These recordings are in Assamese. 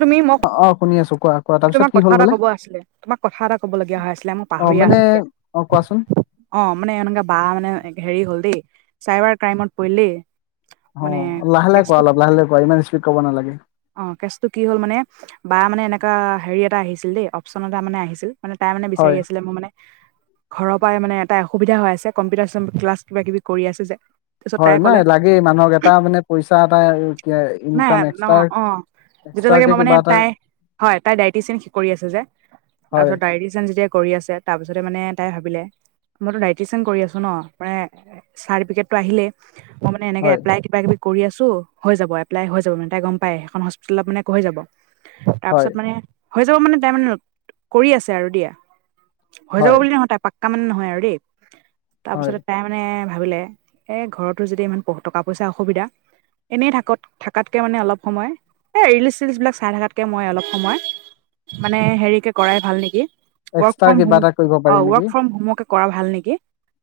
তুমি মোক অ', অ', শুনি আছো কোৱা কোৱা তাৰপিছত তোমাক কি কথা হ'ল এটা বোলে ক'ব আছিলে তোমাক কথা এটা ক'বলগীয়া হৈ আছিলে মই অ' পাহৰিয়ে মানে আছো এতিয়া অ', কোৱাচোন? অ', মানে এনেকুৱা বা মানে হেৰি হ'ল দেই চাইবাৰ ক্ৰাইমত পৰিল দেই। মানে অ', লাহে লাহে কোৱা কেচটো অলপ লাহে লাহে কোৱা ইমান স্পীড ক'ব নালাগে। অ', কেচটো কি হ'ল মানে বা মানে এনেকুৱা হেৰি এটা আহিছিল দেই অপচন এটা মানে আহিছিল। তাই মানে হয় বিচাৰিছিলে মোৰ মানে ঘৰৰ পৰাই মানে এটা অসুবিধা হৈ আছে কম্পিউটাৰ ক্লাছ কিবা কিবি কৰি আছে যে। তাৰপিছত তাই হয় ক'লে নাই লাগেই মানুহক এটা মানে পইচা এটা নাই ইনকাম ন এক্সট্ৰা অ' যেতিয়ালকে এক্সট্ৰাকে মই মানে কিবা এটা তাই হয় তাই ডাইটিচিয়ান কৰি আছে যে। হয় তাৰপছত ডাইটিচিয়ান কৰি আছে তাৰপিছতে মানে তাই ভাবিলে মইতো ডাইটিচং কৰি আছো ন চাতিফিকেততো আহিলে মই মানে এনেকে হয় এপলাই কিবা কিবি কৰি আছো হৈ যাব। ওলাই হৈ যাব মানে তাই গম পায় সেইখন হস্পিটেলত মানে কৈ যাব হয় তাৰপিছত মানে হৈ যাব মানে তাই মানে কৰি আছে আৰু দিয়া হৈ যাব হয় বুলি নহয় তাই পাক কামান নহয় আৰু দেই হয় তাৰপিছতে তাই মানে ভাবিলে এ ঘৰতো যদি ইমান প টকা পইচা অসুবিধা এনেই থাকত থকাতকে মানে অলপ সময় এ ৰিলচ চলচ্ বিলাক চাই থকাতকে মই অলপ সময় মানে হেৰিকে কৰাই ভাল নেকি ৱৰ্ক এক্সট্ৰা ফ্ৰম কিবা হোম এটা কৰিব অ পাৰি নেকি ৱৰ্ক ফ্ৰম হোমেকে কৰা ভাল নেকি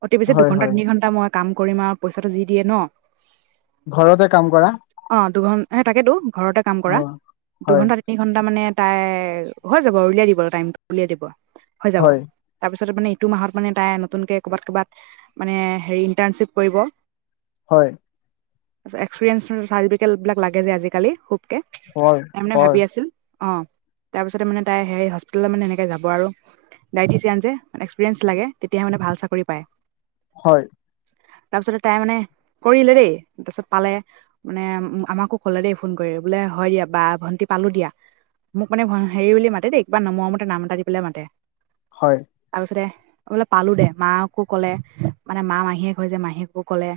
অতি বেছি হয় দুঘন্টা হয় তিনি ঘন্টা মই কাম কৰিম আৰু পইচাটো যি দিয়ে ন ঘৰতে কাম কৰা অ ', দুঘণ্ তাকেতো ঘৰতে কাম অ', কৰা হয় দুঘণ্টা তিনি ঘণ্টা মানে তাই হৈ যাব উলিয়াই দিব টাইমটো উলিয়াই দিব হৈ যাব। হয় তাৰপিছত মানে ইটো মাহত মানে তাই নতুনকে ক'বাত ক'বাত মানে হেৰি ইণ্টাৰ্ণশ্বিপ কৰিব হয়। একচপিৰিএনচ চাৰতিফিকেত বিলাক লাগে যে আজি কালি খুপ তে হয় তাই মানে হয় ভাবি আছিল অ', তাৰপিছতে মানে তাই হেৰি হস্পিটেলত মানে এনেকৈ যাব আৰু ডায়টিচিয়ান যে এক্সেৰিয়েঞ্চ লাগে তেতিাহে মানে ভাল চাকৰি পায় হয় তাৰপিছতে তাই মানে কৰিলে দেই তাৰপিছত পালে মানে আমাকো ক'লে দেই ফোন কৰি বোলে হয় দিয়া বা ভণ্টি পালো দিয়া মোক মানে হেৰি বুলি মাতে দেই কিবা মৰমতে নাম এটা দি পেলাই মাতে হয় তাৰপিছতে বোলে পালো দে মাকাকো কলে মানে মা মাহীয়ে হৈ যে মাহীয়েকো কলে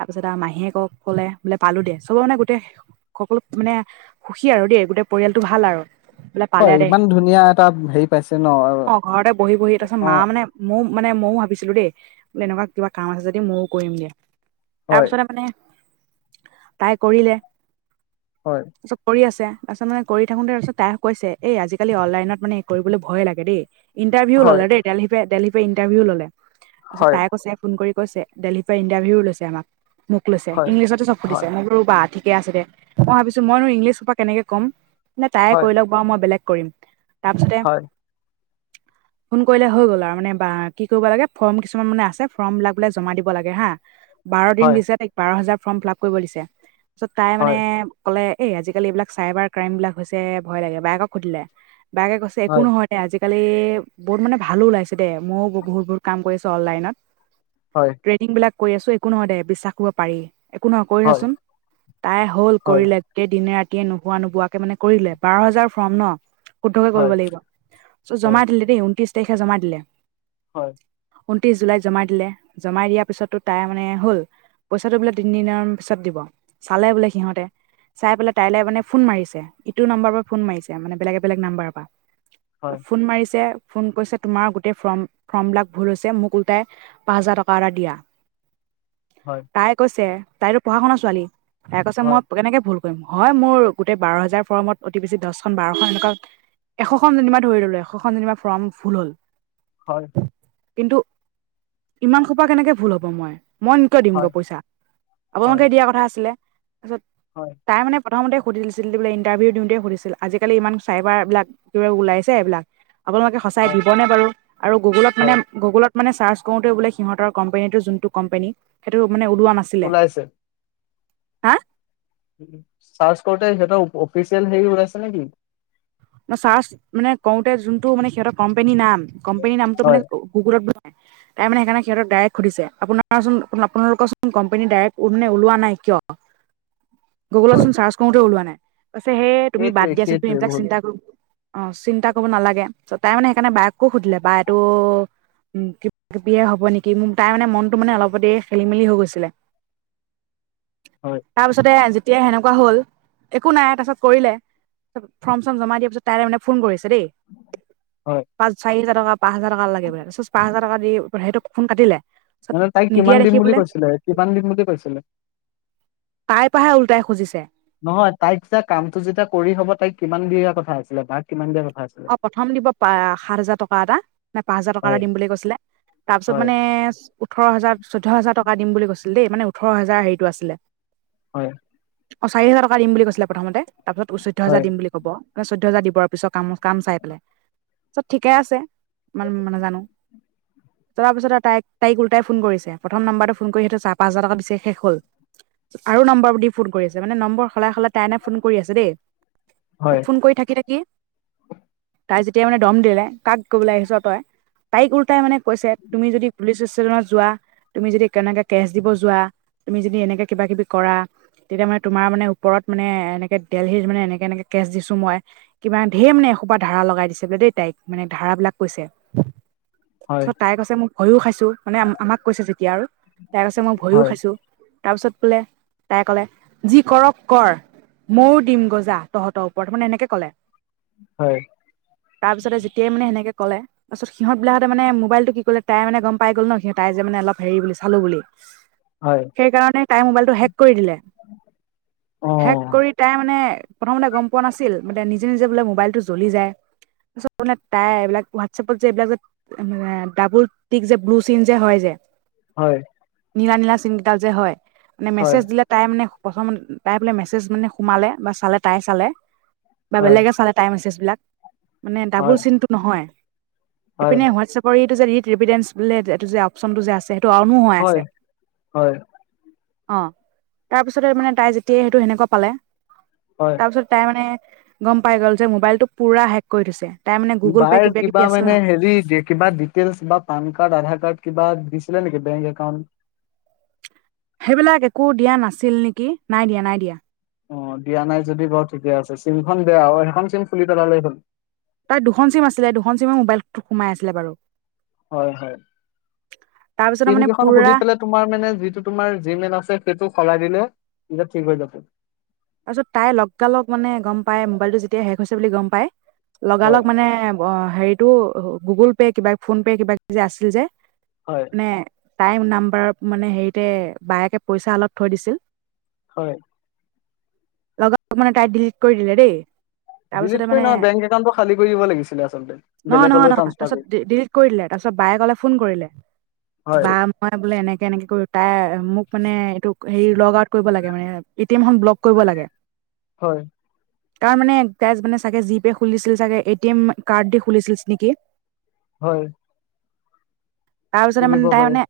তাৰপিছত আৰু মাহীয়ে কক ক'লে বোলে পালোঁ দে চব মানে গোটেই সকলো মানে সুখী আৰু দেই গোটেই পৰিয়ালটো ভাল আৰু বোলে হয় পালে দেই ইমান ধুনীয়া এটা হেৰি পাইছে ন অ ঘৰতে বহি বহি তাৰপিছত মা অ', মানে ময়ো মানে ময়ো ভাবিছিলো দেই বোলে এনেকুৱা কিবা কাম আছে যদি ময়ো কৰিম দিয়া তাৰ হয় পিছতে মানে তাই কৰিলে হয় তাৰপিছত কৰি আছে তাৰ পাছত মানে কৰি থাকোতে তাৰপাছত তাই কৈছে এই আজিকালি অনলাইনত মানে কৰিবলৈ ভয়ে লাগে দেই। ইণ্টাৰভিউ হয় ল'লে দেই দেলহি দেলহি ইণ্টাৰভিউ ললে তাৰপছত হয় তাই কৈছে ফোন কৰি কৈছে দেলহিৰ পৰা ইণ্টাৰভিউ লৈছে আমাক মোক লৈছে হয় ইংলিছত চব সুধিছে। হয় ৰবা ঠিকে আছে দে মই ভাবিছোঁ মইনো ইংলিছ সোপা কেনেকে ক'ম নে তাই এ হয় কৰি লওক। অ', মই বেলেগ কৰিম তাৰপিছতে হয় [inaudible] ফোন কৰিলে হৈ গ'ল আৰু মানে বা কি কৰিব লাগে ফৰ্ম কিছুমান মানে আছে ফৰ্ম বিলাক বোলে জমা দিব লাগে হা। বাৰ দিন হয় দিছে তাইক বাৰ হোজাৰ ফৰ্ম ফিলআপ কৰিব দিছে তাৰপিছত তাই মানে হয় ক'লে এই আজিকালি এইবিলাক চাইবাৰ ক্ৰাইম বিলাক হৈছে ভয় লাগে বায়েক সুধিলে বায়ে কৈছে একো হয় নহয়। আজিকালি বহুত মানে ভালো ওলাইছে দেই মইও বহুত বহুত কাম কৰিছোঁ অনলাইনত। হয়। ট্ৰেইডং বিলাক কৰি আছোঁ একো নহয় দে বিশ্বাস কৰিব পাৰি একো নহয়। হয় কৰিছাচোন তাই হ'ল হয় কৰিলে। দিনে ৰাতিয়ে নোহোৱা নোবোৱাকে মানে কৰি দলে বাৰ হাজাৰ ফ্ৰৰ্ম ন শুদ্ধকে হয় কৰিব লাগিব হয় হয় জমা দিল দেই ঊন্ত্ৰিশ তাৰিখে জমা দিলে। হয় ঊনত্ৰিছ জুলাই জমা দিলে জমা দিয়াৰ পিছততো তাই মানে হ'ল পইচাটো বুলে তিনিদিনৰ পিছত দিব চালে বোলে সিহঁতে চাই পেলাই তাইলৈ মানে ফোন মাৰিছে ইটো নম্বৰ পৰা ফোন মাৰি মে বেলেগে বেলেগ নাম্বাৰৰ পৰা হয় ফোন মাৰিছে ফোন কৰিছে তোমাৰ গোটেই ফৰ্ম ফৰ্মবিলাক ভুল হৈছে মোক ওলটাই পাঁচ হাজাৰ টকা এটা দিয়া হয় তাই কৈছে তাইতো পঢ়া শুনা ছোৱালী তাই কৈছে মই হয় কেনেকৈ ভুল হয় মোৰ গোটেই বাৰ হাজাৰ ফমত অতি বেছি দহখন বাৰখন এনেকুৱা এশখন চিনেমা ধৰিলো এশখন চিনেমা ফৰ্ম ফুল হ'ল হয় কিন্তু ইমান সোপা কেনেকে ভুল হ'ব মই মই কিয় দিম গৈ হয় পইচা হয় আপোনালোকে দিয়া কথা আছিলে তাৰপিছত হয় তাই মানে প্ৰথমতে সধি দিছিল বোলে ইণ্টাৰভিউ দিওঁতে সুধিছিল আজিকালিমান চাইবাৰবিলাক কিব ওলাইছে এইবিলাক আপোনালোকে সঁচাই দিবনেে বাৰু আৰু গুগুলত হয় মানে গুগুলত মান চাৰ্চ কৰোতে বোলে সিহতৰ কম্পেনীটো যোনটো কম্পেনী সেইটো মানে ওলোৱা নাছিল। ওলাইছে চাৰ্চ কৰোতে সিহঁতৰ অফিচিয়েল হেৰি ওলাইছে নেকি? ম চাৰ্চ মানে কওঁতে যোনটো মানে সিহঁতৰ কম্পেনীৰ নাম কম্পেনীৰ নামটো হয় মানে গুগুলত ব [inaudible] তাই মানে সেইকাৰণে সিহঁকত ডাইৰেক সুধিছে আপোন আপোনালোকচোন কোম্পেনী ডাইৰেক ওলোৱা নাই কিয় [inaudible] গুগলত চাৰ্চ কৰোতে ওলোৱা নাই পাছে তুমি সেইটোৱে বাদ দিয়াচোন তুম সেইটোৱে এইবিল ভুল চিন্তা অ', চিন্তা কৰিব নালাগে তাই মানে সেইকাৰণে বায়েককো সুধিলে বা এইটো উম, কিবা কিবিয়ে হ'ব নেকি মোৰ তাই মানে মনটো মানে অলপতে খেলি মেলি হৈ গৈছিলে। হয় তাৰপিছতে যেতিয়া সেনেকুৱা হ'ল একো নাই তাৰপছত কৰিলে ফ জমা দিয়াৰ পিছত মানে ফোন কৰিছে দেই হয় পাঁচ চাৰি হাজাৰ টকা পাঁচ হাজাৰ টকা লাগে বোলে তাৰ পাছত পাঁচ হাজাৰ টকা দি সেইটো ফোন কাটিলে। তাৰপিছত মানে তাইক কিমান নিদিয়া দিম দেখি বুলি বোলে কৈছিলে কিমান দিম বুলি কৈছিলে। তাইৰ পৰাহে ওলটাই খুজিছে নহয় তাইক যেতিয়া কামটো যেতিয়া কৰি হব তাইক কিমান দিয়া কথা আছিলে বা কিমান দিয়া কথা আছিলে। অ', প্ৰথম দিব পা- সাত হাজাৰ টকা এটা নে পাঁচ হাজাৰ টকা এটা হয় দিম বুলি কৈছিলে। তাৰপিছত হয় মানে ওঠৰ হাজাৰ চৈধ্য হাজাৰ টকা দিম বুলি কৈছিল দেই মানে ওঠৰ হাজাৰ হেৰিটো আছিলে হয় অ চাৰি হাজাৰ টকা দিম বুলি কৈছিলে প্ৰথমতে তাৰ পিছত চৈধ্য হাজাৰ হয় দিম বুলি কৈ হ' চৈধ্য হাজাৰ দিবৰ পিছত ক কাম চাই পেলাই চত ঠিকে আছে ই মানে জানো [unintelligible] তলাৰ পিছত তাই তাই ওলোটাই ফোন কৰিছে প্ৰথম্বৰটো ফোন সিহঁ চাৰ পাঁ হাজ টকা দিছে শেষ হ'ল আৰু নম্বৰ দি ফোন কৰি আছে মানে নম্বৰ সলাই সলাই তাইনে ফোন কৰি আছে দেই ত হয় ফোন কৰি থাকি থাকি তাই যেতিয়া মানে দম দিলে কাক কবলৈ আহিছো তই তাইক উওল্টাই মানে কৈছে তুমি যদি পুলিচ ষ্টেশ্যনত যোৱা তুমি যদি কেনেকে কেচ দিব যোৱা তুমি যদি এনেকে কিবা কিবি কৰা তেতিয়া মানে তোমাৰ মানে ওপৰত মানে এনেকৈ দেলহি মানে এনেকৈ এনেকৈ কেছ দিছোঁ মই কিবা ধেৰ মানে এসোপা ধাৰ়া লগাই দিছে বোলে দেই তাইক মানে ধাৰাবিলাক কৈছে হয় তাৰপছত তাই কৈছে মোক ভয়ো খাইছো মানে আমাক কৈছে যেতিয়া আৰু তাই কৈছে মই ভয়ো হয় খাইছো তাৰপিছত বোলে তাই কলে যি কৰক কৰ মইও দিম গজা তহঁতৰ ওপৰত মানে এনেকে ক'লে হয় তাৰপিছতে যেতিয়াই মানে সেনেকৈ ক'লে পাছত সিহতিলাহ মান মবাইলটো ক'লে তাই মানে গমাই গ' ন সিহ ত যোনে অলপ হে বুলিৰি চালো বুলি হয় সেইকাৰণে তাই মোবাইলটো হেক কৰি দিলে অ হেক কৰি তাই মানে প্ৰথমতে গম পোৱা নাছিল মানে নিজে নিজে বোলে মোবাইলটো জ্বলি যায় তাই এইবিলাক হোৱাটছএপত যে এইবাক যে মান ডাবুল টিক যে ব্লু চন যে হয় যে হয় নীলা নীলা চিনকেইডাল যে হয় মানে হয়, মেছেজ দিলে তাই মানে প্ৰথম তাই বোলে মেছেজ মানে সোমালে বা চালে তাই চালে বা হয়, বেলেগে চালে তটাই মেছেজবিলাক মানে ডাবল হয়, চিনটো নহয় হয়, এপিনে হোৱাটছএপ ৰি এইটো যে ডেঞ্চ বোলে এইটো যে অপচনটো যে আছে সেইটো অনো হৈ হয়, আছে হয়, অঁ তাৰপিছতে মানে তাই যেতিয়াই সেইটো সেনেকুৱা পালে হয় তাৰপিছত তাই মানে গম পাই গ'ল যে মোবাইলতটো পুৰা হেক কৰি থৈছে তাই মানে গুগল পে' বাৰ কিবা কিবি আছিল মানে ন হেৰি যে কিবা ডিটেইলছ বা পান কাৰ্ড আধাৰ কাৰ্ড কিবা দিছিলে নেকি বেংক একাউণ্ট সেইবিলাক একো দিয়া নাছিল নেকি নাই দিয়া নাই দিয়া অ দিয়া নাই যদি বাৰু ঠিকে আছে চিমখন দিয় আৰু সেইখন চিম ফুলি পেলালেই হ'ল তই দুখন চিম আছিলে দুখন চিমে মোবাইলটো সোমাই আছিলে বাৰু হয় হয় তাৰপিছতে চিম মানে কেইখন সুধি পুৰা পেলাই তোমাৰ মানে যিটো তোমাৰ জি মেল আছে সেইটো সলাই দিলে প ঠিক হৈ য তাৰ পিছত তাই লগালগ মানে গম পাই মোবাইলটো যেতিয়া শেষ হৈছে বুলি গম পাই হয়, লগালগ মানে অ হেৰিটো গুগল পে' কিবা ফোনপে' কিবা যে আছিল যে হয় মানে তাই নাম্বাৰত মানে হেৰিতে বায়েকে পইচা অলপ থৈ দিছিল হয় লগ মানে তাই ডিলিট কৰি দিলে দেই তাৰপিছতে মানে [inaudible] কৰিলে তাৰপিছত বায়ে ক'লে ফোন কৰিলে হয় হয় বোলে এনেকে এনেকে কৰি তাই মোক মানে এইটো হেৰি লগ আউট কৰিব লাগে মানে এট এম ব্ল কৰিব লাগে হয়। তাৰ মানে কেছ মানে চাগে জি পে' খুলিছিল চাগে এ টি এম কাৰ্ড দি খুলিছিল নেকি? হয়। তাৰপিছতে খুলিব মানে তাই পাৰে। মানে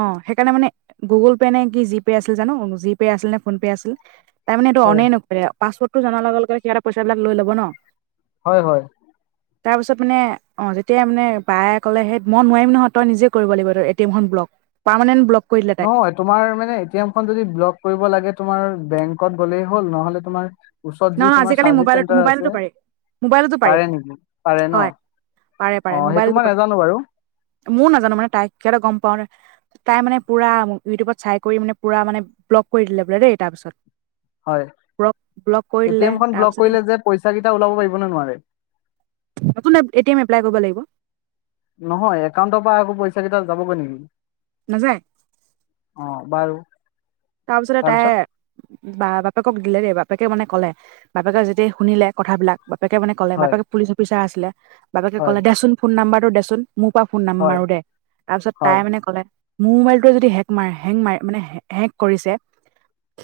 অ' সেইকাৰণে মানে গুগ'ল পে নে কি জিপে' আছিল জানো জিপে আছিল নে ফোন পে' আছিল তাৰমানে এইটো হয়, অ'নেই নকৰিলে, পাছওৱৰ্ড জনাৰ লগে লগে সিহ'তে পইচাবিলাক লৈ ল'ব ন? হয়, হয়। তাৰপাছত মানে অঁ যেতিয়াই মানে বায়ে ক'লে সেই মই নোৱাৰিম নহয় তই নিজে কৰিব লাগিব তই এ টি এমখন ব্লক। পাৰ্মেণ্ট ব্লক কৰি দিলে তাইক। নহয় তোমাৰ মানে এ টি এম খন যদি ব্লক কৰিব লাগে তোমাৰ বেংকত গ'লেই হ'ল, নহলে তোমাৰ ওচৰত যি নহয় নহয় তোমাৰ আজিকালি চাৰ্ভিচ মোবাইলত চেণ্টাৰ আছে মোবাইলতো পাৰি মোবাইলতো পাৰি পাৰে নেকি? পাৰে ন, হয় অ' সেইটো মই নাজানো বাৰু? মইয়ো নাজানো, মানে তাই কিবা এটা গ'ম পাওঁ তাই মানে পুৰা ইউটিউবত চাই কৰি মানে পুৰা মানে ব্লগ কৰি দিলে বোলে দেই। তাৰপিছত হয়। ব্লক ব্লক কৰি এ টি দিলে এম খন ব্লক তাৰপিছতে কৰিলে যে পইচা কেইটা ওলাব পাৰিব ন নোৱাৰে? নতুন এ টি এম এপ্লাই কৰিব লাগিব। নহয়, একাউণ্টৰ পৰা আকৌ পইচা কেইটা যাবগৈ নেকি? নাযায়। অ' বাৰু তাৰপিছতে তাই তাৰপিছত বা বাপেকক দিলে দেই, বাপেকে মানে ক'লে বাপেকে যেতিয়া শুনিলে কথাবিলাক বাপেকে মানে ক'লে, হয় বাপেক পুলিচ অফিচাৰ আছিলে, বাপেকে হয় ক'লে দেচোন ফোন নাম্বাৰটো দেচোন মোৰ পৰা ফোন নাম্ব হয় মাৰো দে। তাৰপিছত তাই হয় মানে ক'লে মোৰ মোবাইলটোৱে যদি হেক ম হেং ম মানে হেক কৰিছে,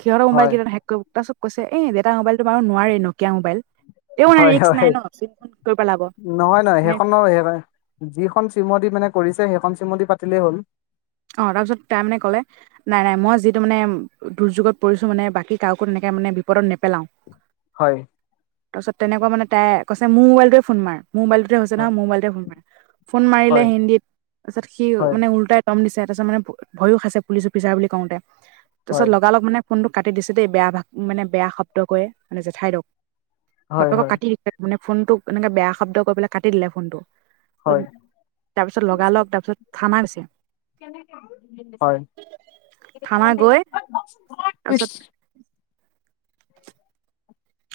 সিহঁতৰ মোবাইল হয় কেই ত' তাৰ পিছত কৈছে এই দেউতা মোবাইলতটো বাৰু নোৱাৰে ন'কিয়া মোবাইল। তেওঁ মানে হয়, ৰিস্ক নাই হয়, ন চিমখন কৰি পেলাব নহয়, নহয় মানে সেইখন নহয় সেইকাৰ যিখন চিমে মানে কৰিছে সেইখন চিমেদি পাতিলেই হ'ল। অ' তাৰপিছত তাই মানে ক'লে নাই, নাই মই যিটো মানে দুৰ্যোগত পৰিছো মানে বাকী কাকো তেনেকে মানে বিপদত নেপেলাওঁ। হয়। তাৰপিছত তেনেকুৱ মানে তাই কৈছে মোৰ মোবাইলটোৰে ফোন মোবাইলটো টোৰে হৈছে নহয় হয় মোৰ মোবাইলটোৰে ফোন মাৰ, ফোন মাৰিলে হয় হিন্দীত তাৰ পিছত সি হয় মানে উল্টা দম দিছে, তাৰ পাছত মানে ভয়ো খাইছে পুলিচ অফিচাৰ বুলি কওঁতে, তাৰপিছত হয় লগালগ মানে ফোনটো কাটি দিছো দেই বেয়া ভাগ মানে বেয়া শব্দ কৈ মানে জেঠাই দওক, হয় বাপেক হয় কাটি মানে ফোনটোক এনেকে বেয়া শব্দ কৈ পেলাই কাটি দিলে ফোনটো। হয় তাৰপিছত লগালগ তাৰপিছত থানা গৈছে। হয়। থানা গৈ তাৰপিছত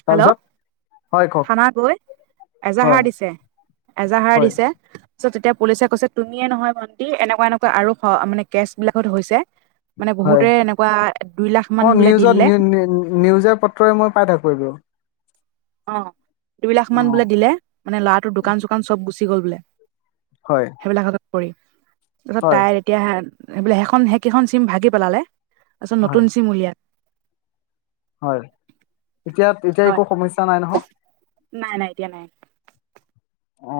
হেল্ল' তাৰপিছত? হয় কওক থানা গৈ এজাহাৰ হয় দিছে। এজাহাৰ হয় দিছে পিছত তেতিয়া পুলিচে কৈছে, তুমিয়ে নহয় ভন্টি এনেকুৱা এনেকুৱা আৰু মানে কেচ বিলাকত হৈছে। মানে হয় বহুতে এনেকুৱা দুই লাখ মান অ বোলে দি নিউজত দিলে। নিউ নিউজে পত ত্ৰই মই পাই থাকো এইবোৰ। অ' দুইলাখ অ মান বোলে দিলে, মানে ল'ৰাটোৰ দোকান চোকান চব গুচি গ'ল বোলে। হয়। সেইবিলাকৰ হাতত পৰি, তাৰপিছত হয় তাই এতিয়া সে সেইখন সেইকেইখন চিম ভাগি পেলালে। তাৰপিছত হয় নতুন চিম উলিয়াই। হয়, এতিয়া এতিয়া হয় একো সমস্যা নাই নহয়? নাই, নাই এতিয়া নাই। অ